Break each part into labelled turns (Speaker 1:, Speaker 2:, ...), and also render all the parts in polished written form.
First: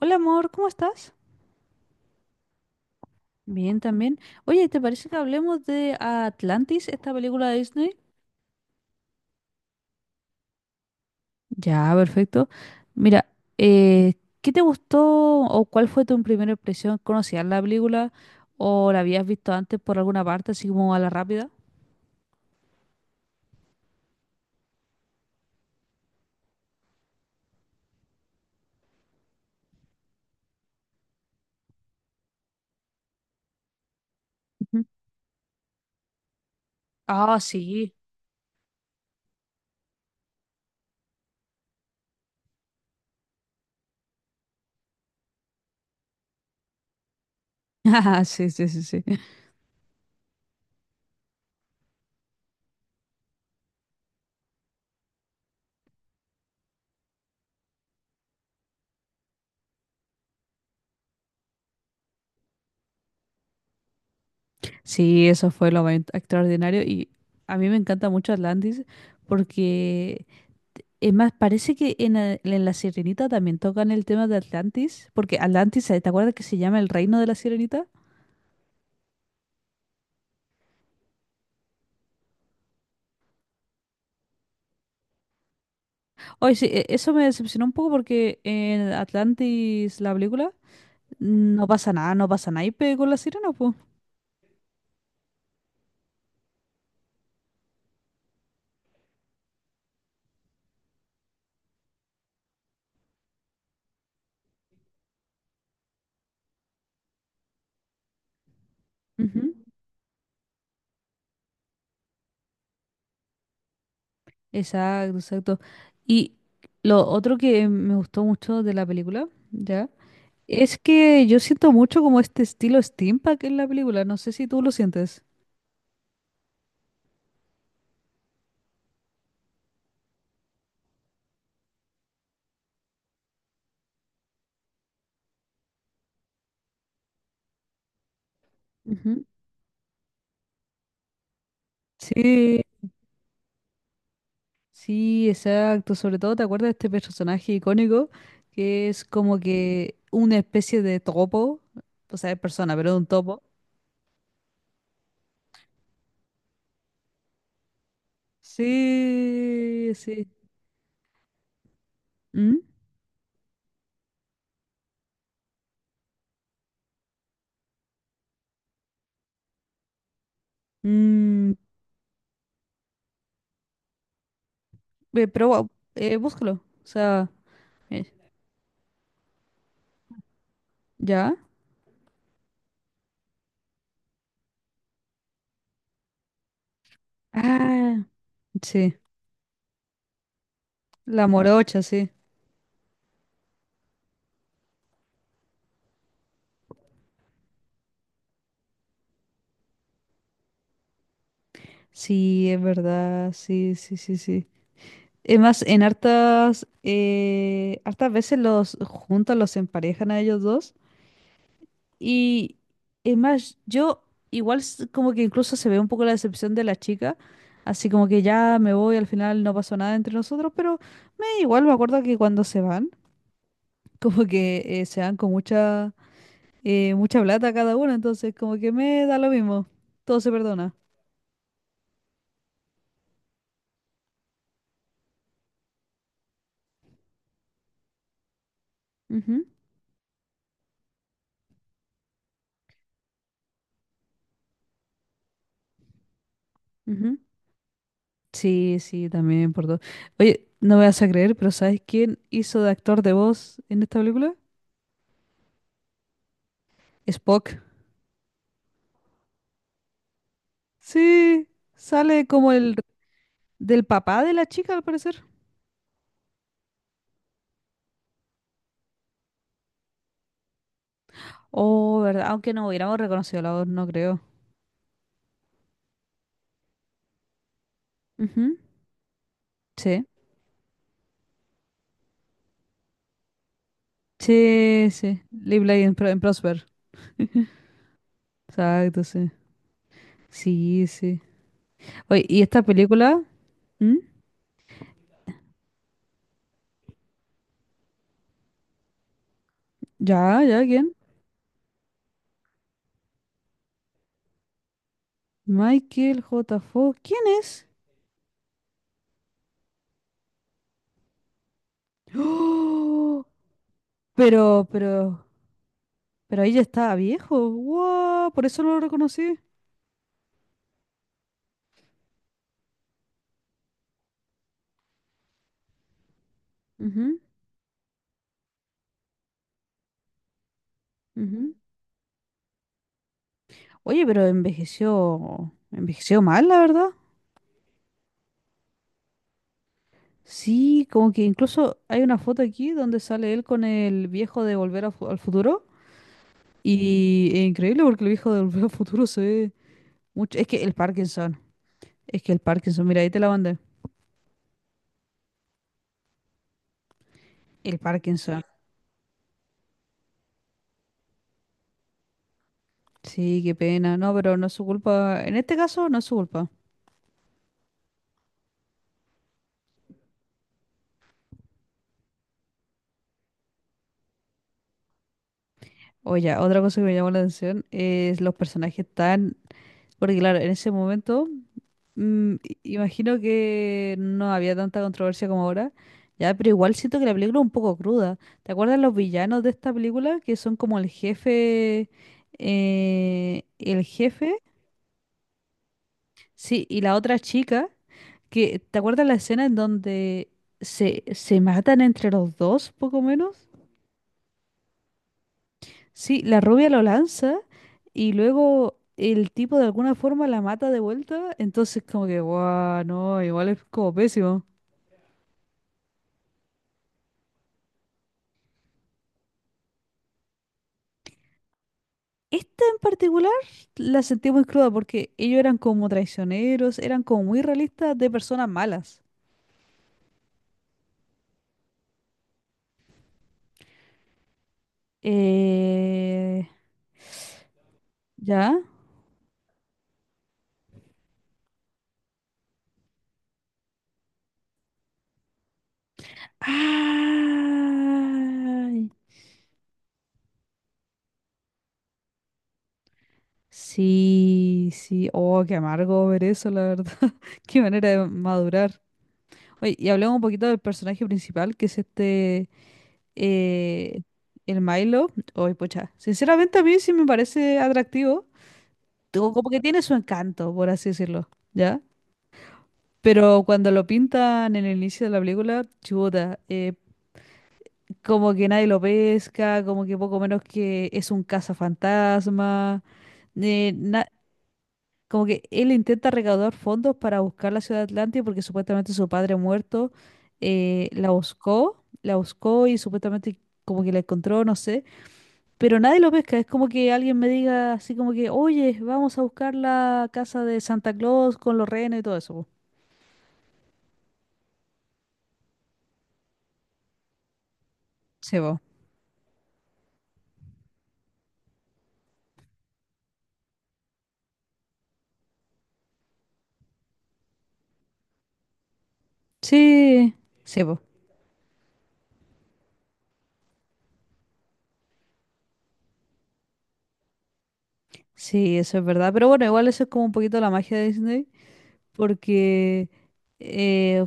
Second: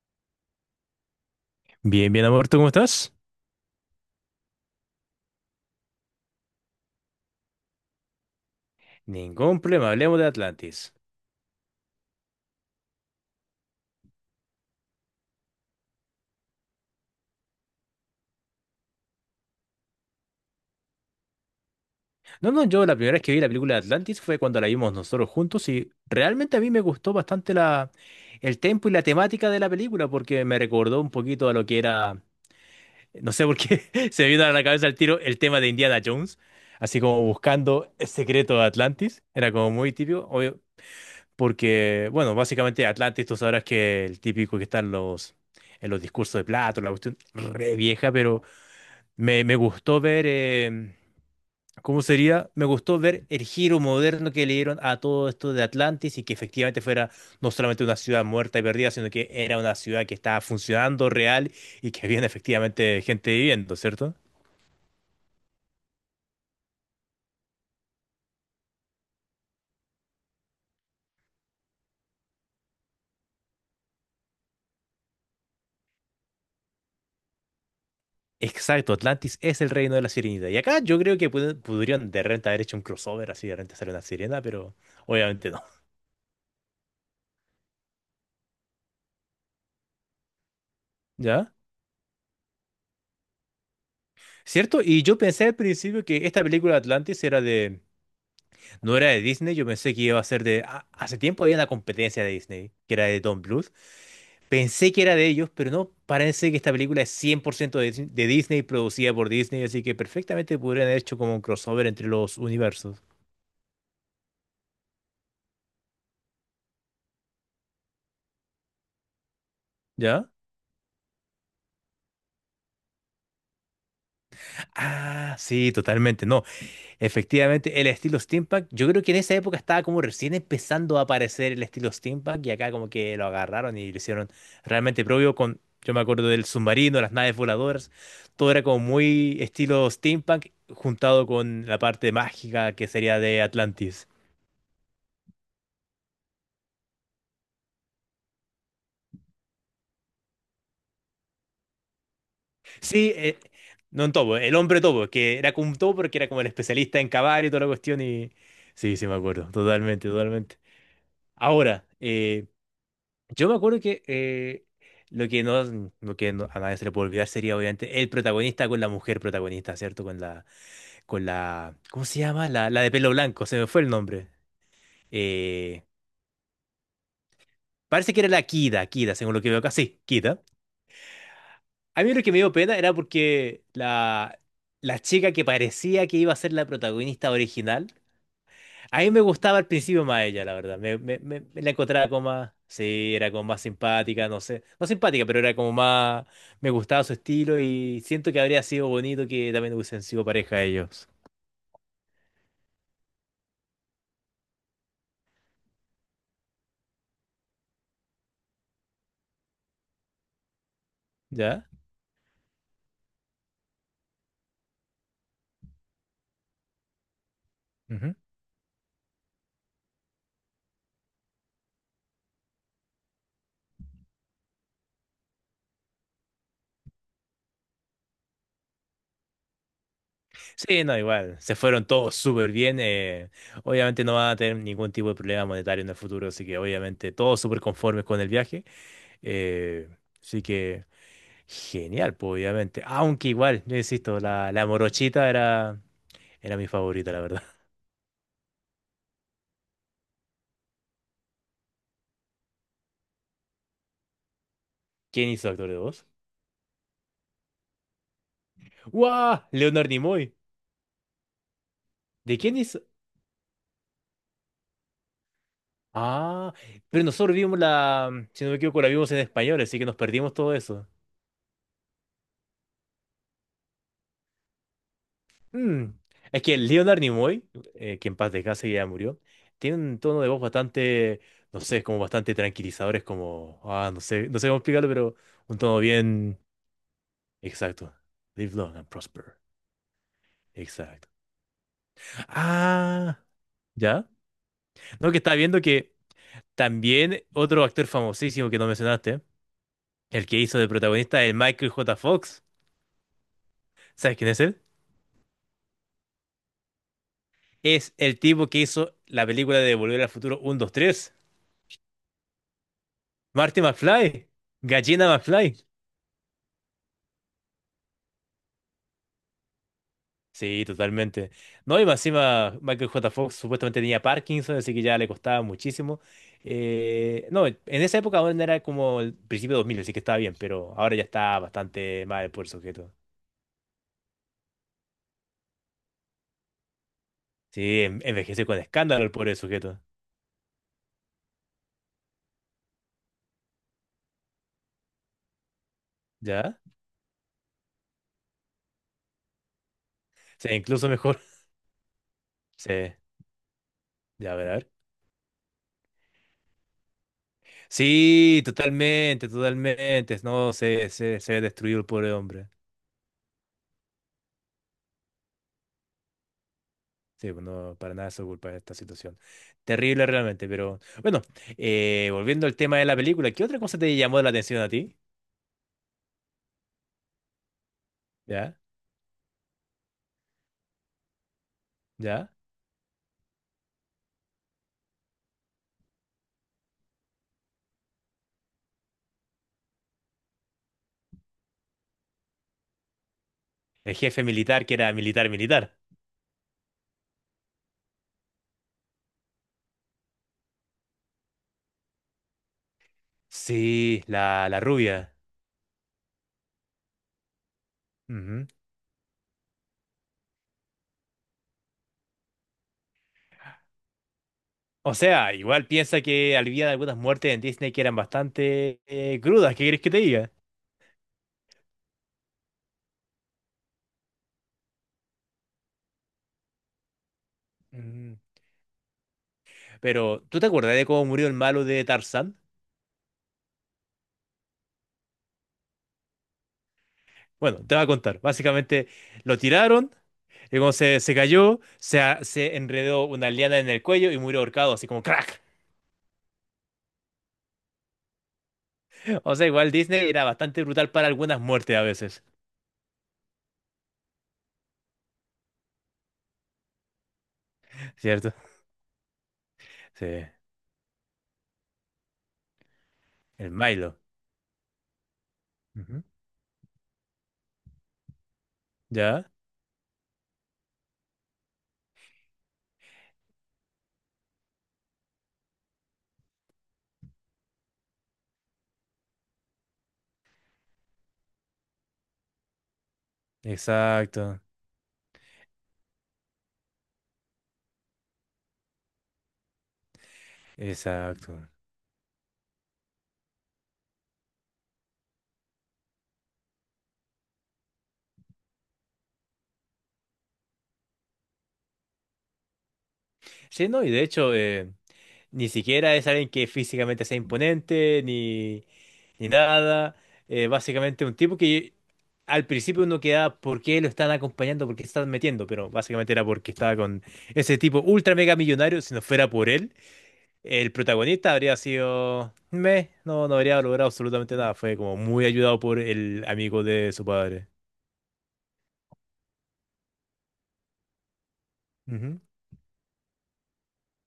Speaker 1: Hola amor, ¿cómo estás?
Speaker 2: Bien, bien, amor, ¿tú cómo estás?
Speaker 1: Bien, también. Oye, ¿te parece que hablemos de Atlantis, esta película de Disney?
Speaker 2: Ningún problema, hablemos de Atlantis.
Speaker 1: Ya, perfecto. Mira, eh, ¿qué te gustó o cuál fue tu primera impresión? ¿Conocías la película o la habías visto antes por alguna parte, así como a la rápida?
Speaker 2: No, no, yo la primera vez que vi la película de Atlantis fue cuando la vimos nosotros juntos y realmente a mí me gustó bastante el tempo y la temática de la película porque me recordó un poquito a lo que era, no sé por qué se me vino a la
Speaker 1: Ujú.
Speaker 2: cabeza el tema de Indiana Jones, así como
Speaker 1: Ah, sí.
Speaker 2: buscando el secreto de Atlantis, era como muy típico, obvio, porque, bueno, básicamente Atlantis tú sabrás que el típico que está en los discursos de Plato, la cuestión re vieja,
Speaker 1: Ah,
Speaker 2: pero.
Speaker 1: sí, sí, sí, sí.
Speaker 2: Me gustó ver, ¿cómo sería? Me gustó ver el giro moderno que le dieron a todo esto de Atlantis y que efectivamente fuera no solamente una ciudad muerta y perdida, sino que era una ciudad que estaba funcionando real y que había efectivamente gente viviendo, ¿cierto?
Speaker 1: Sí, eso fue lo más extraordinario y a mí me encanta mucho Atlantis porque Es más, parece que en La Sirenita también tocan el tema de Atlantis, porque Atlantis, ¿te acuerdas que se llama el reino de la Sirenita?
Speaker 2: Exacto, Atlantis es el reino de la sirenita. Y acá yo creo que pudieron de repente haber hecho un crossover, así de repente hacer una sirena, pero obviamente no.
Speaker 1: Oye, sí, eso me decepcionó un poco porque en Atlantis, la película,
Speaker 2: ¿Ya?
Speaker 1: no pasa nada, no pasa naipe con la sirena, pues.
Speaker 2: ¿Cierto? Y yo pensé al principio que esta película Atlantis era de no era de Disney. Yo pensé que iba a ser hace tiempo había una competencia de Disney, que era de Don Bluth. Pensé que era de ellos, pero no, parece que esta película es 100% de Disney, producida por
Speaker 1: Ujú.
Speaker 2: Disney, así que perfectamente podrían haber hecho como un crossover entre los universos.
Speaker 1: Exacto, exacto. Y lo otro que me gustó mucho de la película, ¿ya?
Speaker 2: ¿Ya?
Speaker 1: Es que yo siento mucho como este estilo steampunk en la película, no sé si tú lo sientes.
Speaker 2: Ah, sí, totalmente, no. Efectivamente, el estilo steampunk, yo creo que en esa época estaba como recién empezando a aparecer el estilo steampunk y acá como que lo agarraron y lo hicieron realmente propio con, yo me acuerdo del submarino, las naves voladoras, todo era como
Speaker 1: Ujú.
Speaker 2: muy estilo steampunk juntado con la parte
Speaker 1: Sí,
Speaker 2: mágica que sería de Atlantis.
Speaker 1: sí, exacto. Sobre todo, ¿te acuerdas de este personaje icónico que es como que una especie de topo? O sea, es persona, pero es un
Speaker 2: Sí,
Speaker 1: topo.
Speaker 2: no en topo, el hombre topo, que era como un topo porque era como el especialista en cavar y toda la cuestión y sí, sí me acuerdo,
Speaker 1: Sí,
Speaker 2: totalmente,
Speaker 1: sí.
Speaker 2: totalmente. Ahora, eh,
Speaker 1: ¿Mm?
Speaker 2: Yo me acuerdo que lo que no- a nadie se le puede olvidar sería obviamente el protagonista con la mujer protagonista, ¿cierto? Con la, con
Speaker 1: Mm,
Speaker 2: la, ¿cómo se llama? La de pelo blanco, se me fue el nombre.
Speaker 1: pero guau,
Speaker 2: Eh,
Speaker 1: búscalo. O sea, eh,
Speaker 2: parece que era la Kida, Kida, según lo que veo acá. Sí, Kida.
Speaker 1: ¿ya?
Speaker 2: A mí lo que me dio pena era porque la chica que parecía que iba a ser la protagonista original.
Speaker 1: Ah, sí.
Speaker 2: A mí me gustaba al principio más ella, la verdad. Me, me,
Speaker 1: La
Speaker 2: me- me la
Speaker 1: morocha,
Speaker 2: encontraba
Speaker 1: sí.
Speaker 2: como más. Sí, era como más simpática, no sé. No simpática, pero era como más. Me gustaba su estilo y siento que habría sido bonito que también hubiesen sido pareja ellos.
Speaker 1: Sí, es verdad. Sí, sí, sí, sí. Es más, en hartas veces los juntan, los emparejan a ellos dos.
Speaker 2: ¿Ya?
Speaker 1: Y es más, yo igual como que incluso se ve un poco la decepción de la chica, así como
Speaker 2: Ujú.
Speaker 1: que ya me voy, al final no pasó nada entre nosotros, pero me igual me acuerdo que cuando se van, como que se van con mucha plata cada uno, entonces como que me da lo mismo, todo se perdona.
Speaker 2: Sí, no, igual. Se fueron todos súper bien. Obviamente no van a tener ningún tipo de problema monetario en el futuro, así que obviamente todos súper conformes con el viaje.
Speaker 1: Ujú,
Speaker 2: eh, así que genial, pues obviamente. Aunque igual, yo insisto, la morochita era mi favorita,
Speaker 1: ujú.
Speaker 2: la verdad.
Speaker 1: Sí, sí, también por todo. Oye, no me vas a creer, pero ¿sabes quién hizo de actor de voz en esta película?
Speaker 2: ¿Quién hizo actor de voz?
Speaker 1: Spock.
Speaker 2: ¡Wow! Leonard Nimoy.
Speaker 1: Sí, sale
Speaker 2: ¿De
Speaker 1: como
Speaker 2: quién
Speaker 1: el
Speaker 2: hizo?
Speaker 1: Del papá de la chica, al parecer.
Speaker 2: Ah, pero nosotros vimos la, si no me equivoco, la vimos en español, así que nos perdimos todo eso.
Speaker 1: Oh, ¿verdad? Aunque no hubiéramos reconocido la voz, no creo.
Speaker 2: Mm. Es que Leonard Nimoy, que en paz
Speaker 1: Ujú,
Speaker 2: descanse ya murió, tiene un
Speaker 1: sí.
Speaker 2: tono de voz bastante, no sé, como bastante tranquilizador, es como, ah, no sé, no sé cómo
Speaker 1: Sí,
Speaker 2: explicarlo, pero
Speaker 1: sí.
Speaker 2: un
Speaker 1: Live,
Speaker 2: tono
Speaker 1: Laugh and
Speaker 2: bien.
Speaker 1: Prosper.
Speaker 2: Exacto. Live long and
Speaker 1: Exacto, sí.
Speaker 2: prosper.
Speaker 1: Sí,
Speaker 2: Exacto.
Speaker 1: sí. Oye, ¿y esta
Speaker 2: Ah,
Speaker 1: película? ¿Mm?
Speaker 2: ¿ya? No, que estaba viendo que también otro actor famosísimo que no mencionaste. El que
Speaker 1: ¿Ya,
Speaker 2: hizo
Speaker 1: ya?
Speaker 2: de
Speaker 1: ¿Quién?
Speaker 2: protagonista es Michael J. Fox. ¿Sabes quién es él?
Speaker 1: Michael J. Fox. ¿Quién es?
Speaker 2: Es el tipo que hizo la película de Volver al Futuro uno, 2, 3.
Speaker 1: ¡Oh!
Speaker 2: Marty McFly.
Speaker 1: Pero,
Speaker 2: Gallina
Speaker 1: pero,
Speaker 2: McFly.
Speaker 1: pero ahí ya estaba viejo. ¡Wow! Por eso no lo reconocí.
Speaker 2: Sí, totalmente. No, y más encima Michael J. Fox supuestamente tenía Parkinson, así que ya le costaba muchísimo.
Speaker 1: Ujú,
Speaker 2: No, en esa época aún era como el principio de 2000, así que estaba bien, pero ahora ya está
Speaker 1: ujú.
Speaker 2: bastante mal el pobre sujeto.
Speaker 1: Oye, pero envejeció, envejeció mal, la verdad.
Speaker 2: Sí, envejece con escándalo el pobre sujeto.
Speaker 1: Sí, como que incluso hay una foto aquí donde sale él con el viejo de Volver al Futuro.
Speaker 2: ¿Ya?
Speaker 1: Y es increíble porque el viejo de Volver al Futuro se ve mucho. Es
Speaker 2: Sí,
Speaker 1: que el
Speaker 2: incluso mejor.
Speaker 1: Parkinson. Es que el
Speaker 2: Sí,
Speaker 1: Parkinson, mira, ahí te la mandé.
Speaker 2: ya, a ver, a ver.
Speaker 1: El
Speaker 2: Sí,
Speaker 1: Parkinson.
Speaker 2: totalmente, totalmente. No, se destruyó el pobre hombre.
Speaker 1: Sí, qué pena. No, pero no es su culpa. En este caso, no es su culpa.
Speaker 2: Sí, pues no, para nada es su culpa esta situación. Terrible realmente, pero bueno, volviendo al tema de la película, ¿qué otra cosa te llamó la atención a ti?
Speaker 1: Oye, otra cosa que me llamó la atención es los
Speaker 2: ¿Ya?
Speaker 1: personajes tan Porque claro, en ese momento,
Speaker 2: ¿Ya?
Speaker 1: imagino que no había tanta controversia como ahora, ya, pero igual siento que la película es un poco cruda. ¿Te acuerdas los villanos de esta película? Que son como el jefe, eh, el
Speaker 2: El jefe
Speaker 1: jefe,
Speaker 2: militar que era militar, militar.
Speaker 1: sí, y la otra chica, que, ¿te acuerdas la escena en donde se matan entre los dos, poco menos?
Speaker 2: Sí, la rubia.
Speaker 1: Sí, la rubia lo lanza y
Speaker 2: Ujú.
Speaker 1: luego el tipo de alguna forma la mata de vuelta, entonces como que, guau, no, igual es como pésimo.
Speaker 2: O sea, igual piensa que había algunas muertes en Disney que eran bastante crudas, ¿qué quieres que te diga?
Speaker 1: Esta en particular la sentí muy cruda porque ellos eran como traicioneros, eran como muy realistas de
Speaker 2: Ujú.
Speaker 1: personas malas.
Speaker 2: Pero, ¿tú te acuerdas de cómo murió el malo de Tarzán?
Speaker 1: Eh,
Speaker 2: Bueno, te voy a contar.
Speaker 1: ¿Ya?
Speaker 2: Básicamente lo tiraron, y como se cayó, se enredó una liana en el cuello y murió ahorcado, así como crack.
Speaker 1: Ay,
Speaker 2: O sea, igual Disney era bastante brutal para algunas muertes a veces,
Speaker 1: sí, sí, oh, qué amargo ver eso, la verdad. Qué manera de
Speaker 2: ¿cierto?
Speaker 1: madurar. Oye, y
Speaker 2: Sí,
Speaker 1: hablemos un poquito del personaje principal, que es este,
Speaker 2: el Milo.
Speaker 1: eh, el Milo, hoy pucha,
Speaker 2: Ujú.
Speaker 1: sinceramente a mí sí me parece atractivo,
Speaker 2: ¿Ya?
Speaker 1: tengo como que tiene su encanto, por así decirlo, ¿ya? Pero cuando lo pintan en el inicio de la película, chuta, como que nadie lo pesca, como que poco menos que es un cazafantasma, eh, na-
Speaker 2: Exacto,
Speaker 1: como que él intenta recaudar fondos para buscar la ciudad de Atlantia porque supuestamente su padre muerto
Speaker 2: exacto.
Speaker 1: la buscó y supuestamente como que la encontró, no sé, pero nadie lo pesca. Es como que alguien me diga así como que, oye, vamos a buscar la casa de Santa Claus con los renos y todo eso, po.
Speaker 2: Sí, no, y de hecho, ni siquiera es alguien que físicamente sea imponente,
Speaker 1: Sí, po.
Speaker 2: ni, nada. Básicamente un tipo que al principio uno queda por qué lo están acompañando, por qué se están metiendo, pero básicamente era porque estaba con ese tipo ultra mega millonario. Si no fuera por él,
Speaker 1: Sí, sí,
Speaker 2: el
Speaker 1: po.
Speaker 2: protagonista habría sido. Meh, no, no habría logrado absolutamente nada. Fue como muy ayudado por el amigo de su padre.
Speaker 1: Sí, eso es verdad. Pero bueno, igual eso es como un poquito la magia de Disney,
Speaker 2: Ujú,
Speaker 1: porque eh,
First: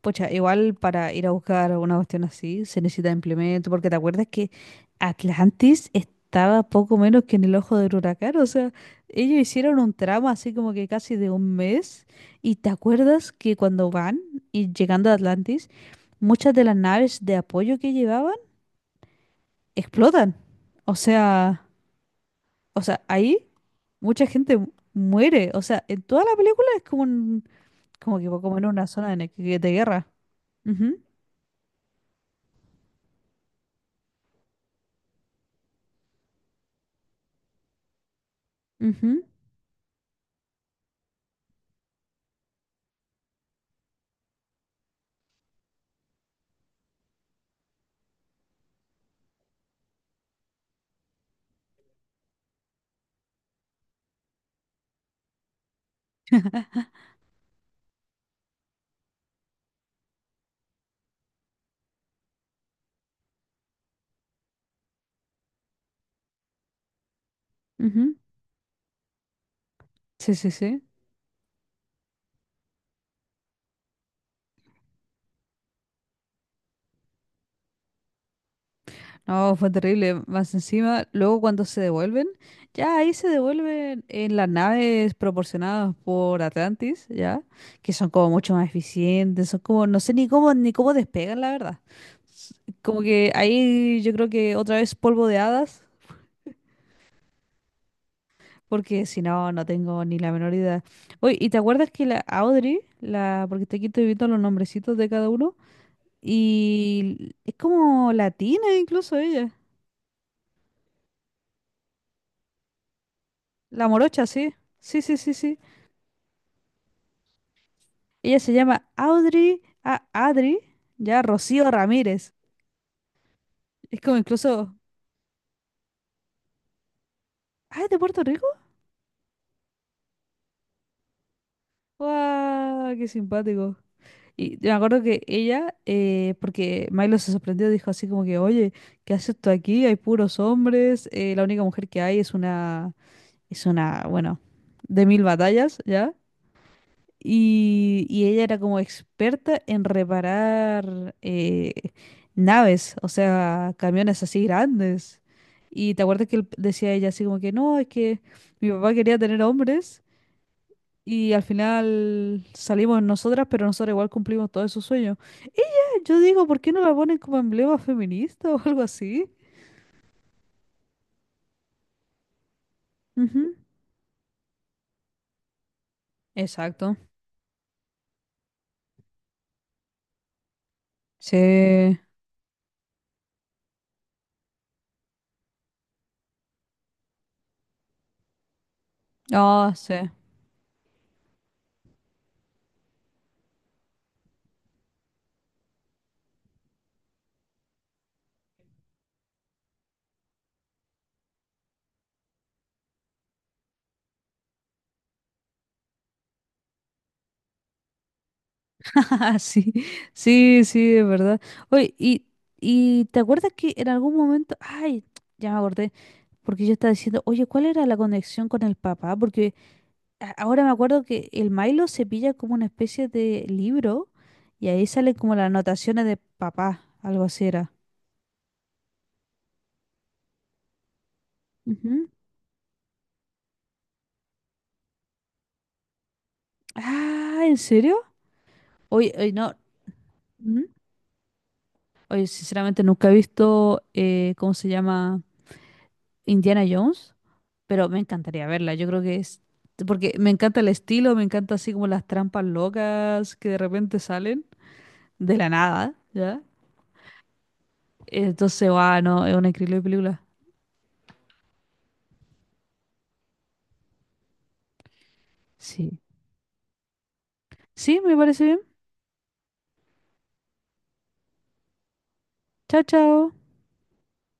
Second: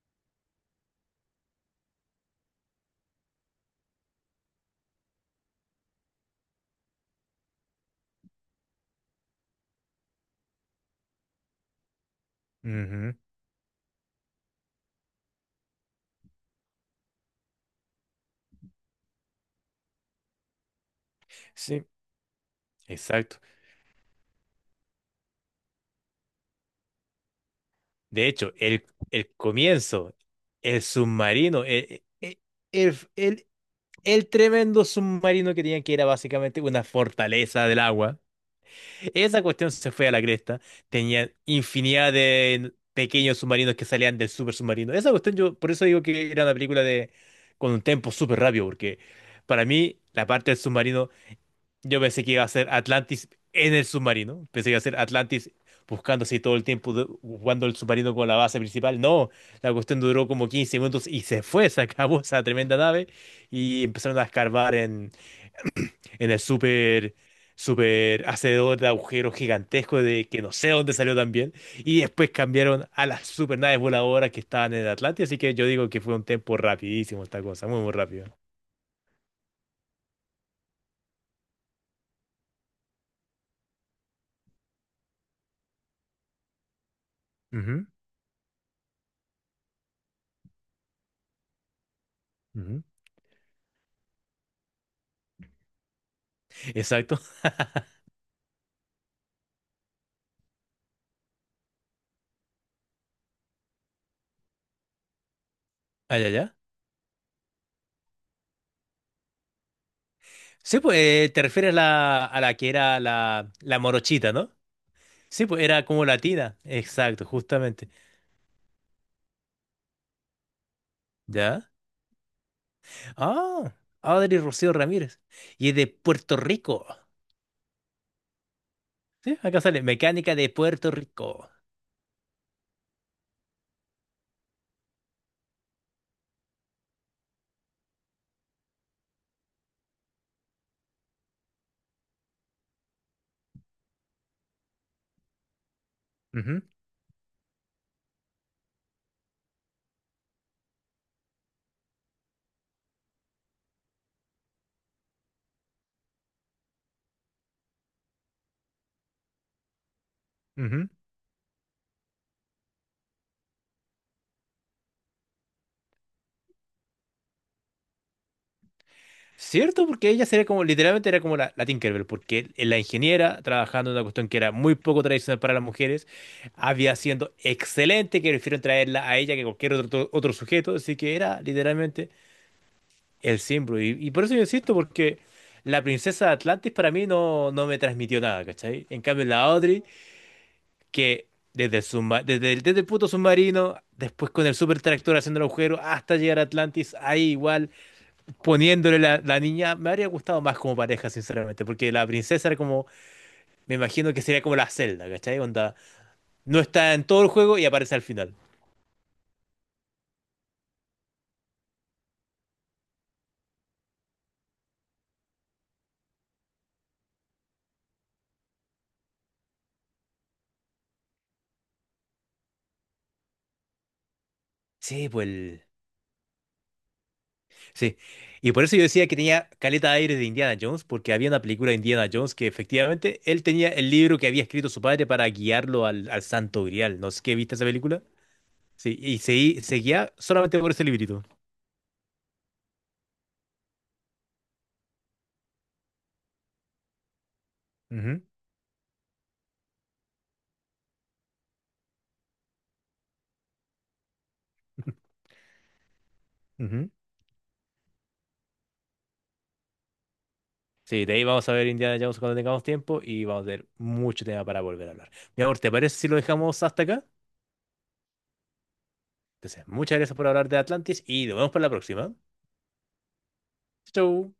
Speaker 1: pucha, igual para ir a buscar una cuestión así se necesita implemento, porque te acuerdas que Atlantis estaba poco menos que en el ojo del huracán, o sea, ellos hicieron un tramo así como que casi de un mes, y te
Speaker 2: ujú.
Speaker 1: acuerdas que cuando van y llegando a Atlantis, muchas de las naves de apoyo que llevaban explotan. O sea,
Speaker 2: Sí, exacto.
Speaker 1: ahí mucha gente muere, o sea, en toda la película es como como que
Speaker 2: De hecho,
Speaker 1: como en
Speaker 2: el,
Speaker 1: una zona de,
Speaker 2: el
Speaker 1: ne- de guerra.
Speaker 2: comienzo, el
Speaker 1: Ujú,
Speaker 2: submarino, el, el- el tremendo submarino que tenían, que era básicamente una fortaleza del agua.
Speaker 1: ujú,
Speaker 2: Esa cuestión se fue a la cresta. Tenían infinidad de pequeños submarinos que salían del super submarino. Esa cuestión yo, por eso digo que era una película de con un tempo súper rápido, porque para mí la parte del submarino yo pensé que iba a ser Atlantis en el submarino. Pensé que iba a ser Atlantis buscando así todo el tiempo, jugando el submarino con la base principal. No, la cuestión duró como 15 minutos y se fue, se acabó esa tremenda nave y empezaron a escarbar en, en el super
Speaker 1: ujú.
Speaker 2: super hacedor de agujeros gigantesco de
Speaker 1: Sí,
Speaker 2: que
Speaker 1: sí,
Speaker 2: no sé
Speaker 1: sí.
Speaker 2: dónde salió también. Y después cambiaron a las super naves voladoras que estaban en el Atlantis. Así que yo digo que fue un tiempo rapidísimo esta cosa, muy, muy rápido.
Speaker 1: No, fue terrible. Más encima, luego cuando se devuelven, ya ahí se devuelven en las naves proporcionadas por Atlantis, ya,
Speaker 2: Ujú,
Speaker 1: que son como mucho más eficientes, son como, no sé ni cómo despegan, la verdad. S-
Speaker 2: ujú.
Speaker 1: Como que ahí yo creo que otra vez polvo de hadas,
Speaker 2: Exacto.
Speaker 1: porque si no, no tengo ni la menor idea. Oye, ¿y te acuerdas que la Audrey, aquí estoy viendo los nombrecitos de cada uno,
Speaker 2: Allá, allá.
Speaker 1: y es como latina incluso ella?
Speaker 2: Sí, pues te refieres a a la que era la
Speaker 1: La morocha,
Speaker 2: morochita, ¿no?
Speaker 1: sí. Sí, sí, sí,
Speaker 2: Sí,
Speaker 1: sí.
Speaker 2: pues era como latina. Exacto, justamente.
Speaker 1: Ella se llama Audrey, Adri, ya Rocío
Speaker 2: ¿Ya?
Speaker 1: Ramírez.
Speaker 2: Ah,
Speaker 1: Es como
Speaker 2: Audrey Rocío
Speaker 1: incluso,
Speaker 2: Ramírez. Y es de Puerto Rico.
Speaker 1: ah, ¿es de Puerto Rico?
Speaker 2: Sí, acá sale, mecánica de Puerto Rico.
Speaker 1: ¡Guau! ¡Qué simpático! Y yo me acuerdo que ella, porque Milo se sorprendió, dijo así como que, oye, ¿qué haces tú aquí? Hay puros hombres, la única mujer que hay es una, bueno, de mil batallas, ¿ya?
Speaker 2: Ujú,
Speaker 1: Y, ella era como experta en reparar naves, o sea, camiones así grandes. Y te acuerdas que decía ella así como que no, es que mi papá quería tener hombres
Speaker 2: ujú.
Speaker 1: y al final salimos nosotras, pero nosotras igual cumplimos todos esos sueños. Ella, yo digo, ¿por qué no la ponen como emblema feminista o algo así?
Speaker 2: Cierto, porque ella sería como, literalmente era como la Tinkerbell, porque la ingeniera
Speaker 1: Ujú.
Speaker 2: trabajando en una cuestión que era muy poco tradicional para las mujeres, había
Speaker 1: Exacto.
Speaker 2: siendo excelente, que prefirieron traerla a ella que cualquier otro sujeto, así que era
Speaker 1: Sí.
Speaker 2: literalmente el Simbru. Y por eso yo insisto, porque la princesa de Atlantis para mí no, no me transmitió nada, ¿cachai? En cambio, la
Speaker 1: Ah,
Speaker 2: Audrey,
Speaker 1: sí.
Speaker 2: que desde el puto submarino, después con el super tractor haciendo el agujero, hasta llegar a Atlantis, ahí igual, poniéndole la niña, me habría gustado más como pareja, sinceramente, porque la princesa era como, me imagino que sería como la Zelda, ¿cachai? Onda, no está en todo el juego y aparece al final.
Speaker 1: Ah, sí, sí, sí, es verdad. Oye, y, ¿te acuerdas que en algún momento, ay, ya me acordé, porque yo estaba diciendo, oye, ¿cuál era la conexión con el papá? Porque ahora me acuerdo que el Milo se pilla como una especie de libro y ahí
Speaker 2: Sí,
Speaker 1: salen como las
Speaker 2: pues.
Speaker 1: anotaciones de papá, algo así era.
Speaker 2: Sí, y por eso yo decía que tenía caleta de aire de Indiana Jones, porque había una película de Indiana
Speaker 1: Ujú.
Speaker 2: Jones que efectivamente él tenía el libro que había escrito su padre para guiarlo al Santo Grial. No sé qué
Speaker 1: Ah,
Speaker 2: viste
Speaker 1: ¿en
Speaker 2: esa
Speaker 1: serio?
Speaker 2: película. Sí,
Speaker 1: Oye,
Speaker 2: y
Speaker 1: oye, no.
Speaker 2: se guía solamente
Speaker 1: Ujú.
Speaker 2: por ese librito.
Speaker 1: Oye, sinceramente nunca he visto, ¿cómo se llama? Indiana Jones. Pero me
Speaker 2: Ujú,
Speaker 1: encantaría verla. Yo creo que es, porque me encanta el estilo, me encanta así como las trampas locas que de repente salen de la nada, ¿ya?
Speaker 2: ujú.
Speaker 1: Entonces, va, no, es una increíble película.
Speaker 2: Sí, de ahí vamos a ver Indiana Jones cuando tengamos tiempo y vamos a tener mucho tema para volver a hablar. Mi amor, ¿te parece
Speaker 1: Sí.
Speaker 2: si lo dejamos hasta acá?
Speaker 1: Sí, me parece bien.
Speaker 2: Entonces, muchas gracias por hablar de Atlantis y nos vemos para la próxima.
Speaker 1: Chao, chao.
Speaker 2: Chau.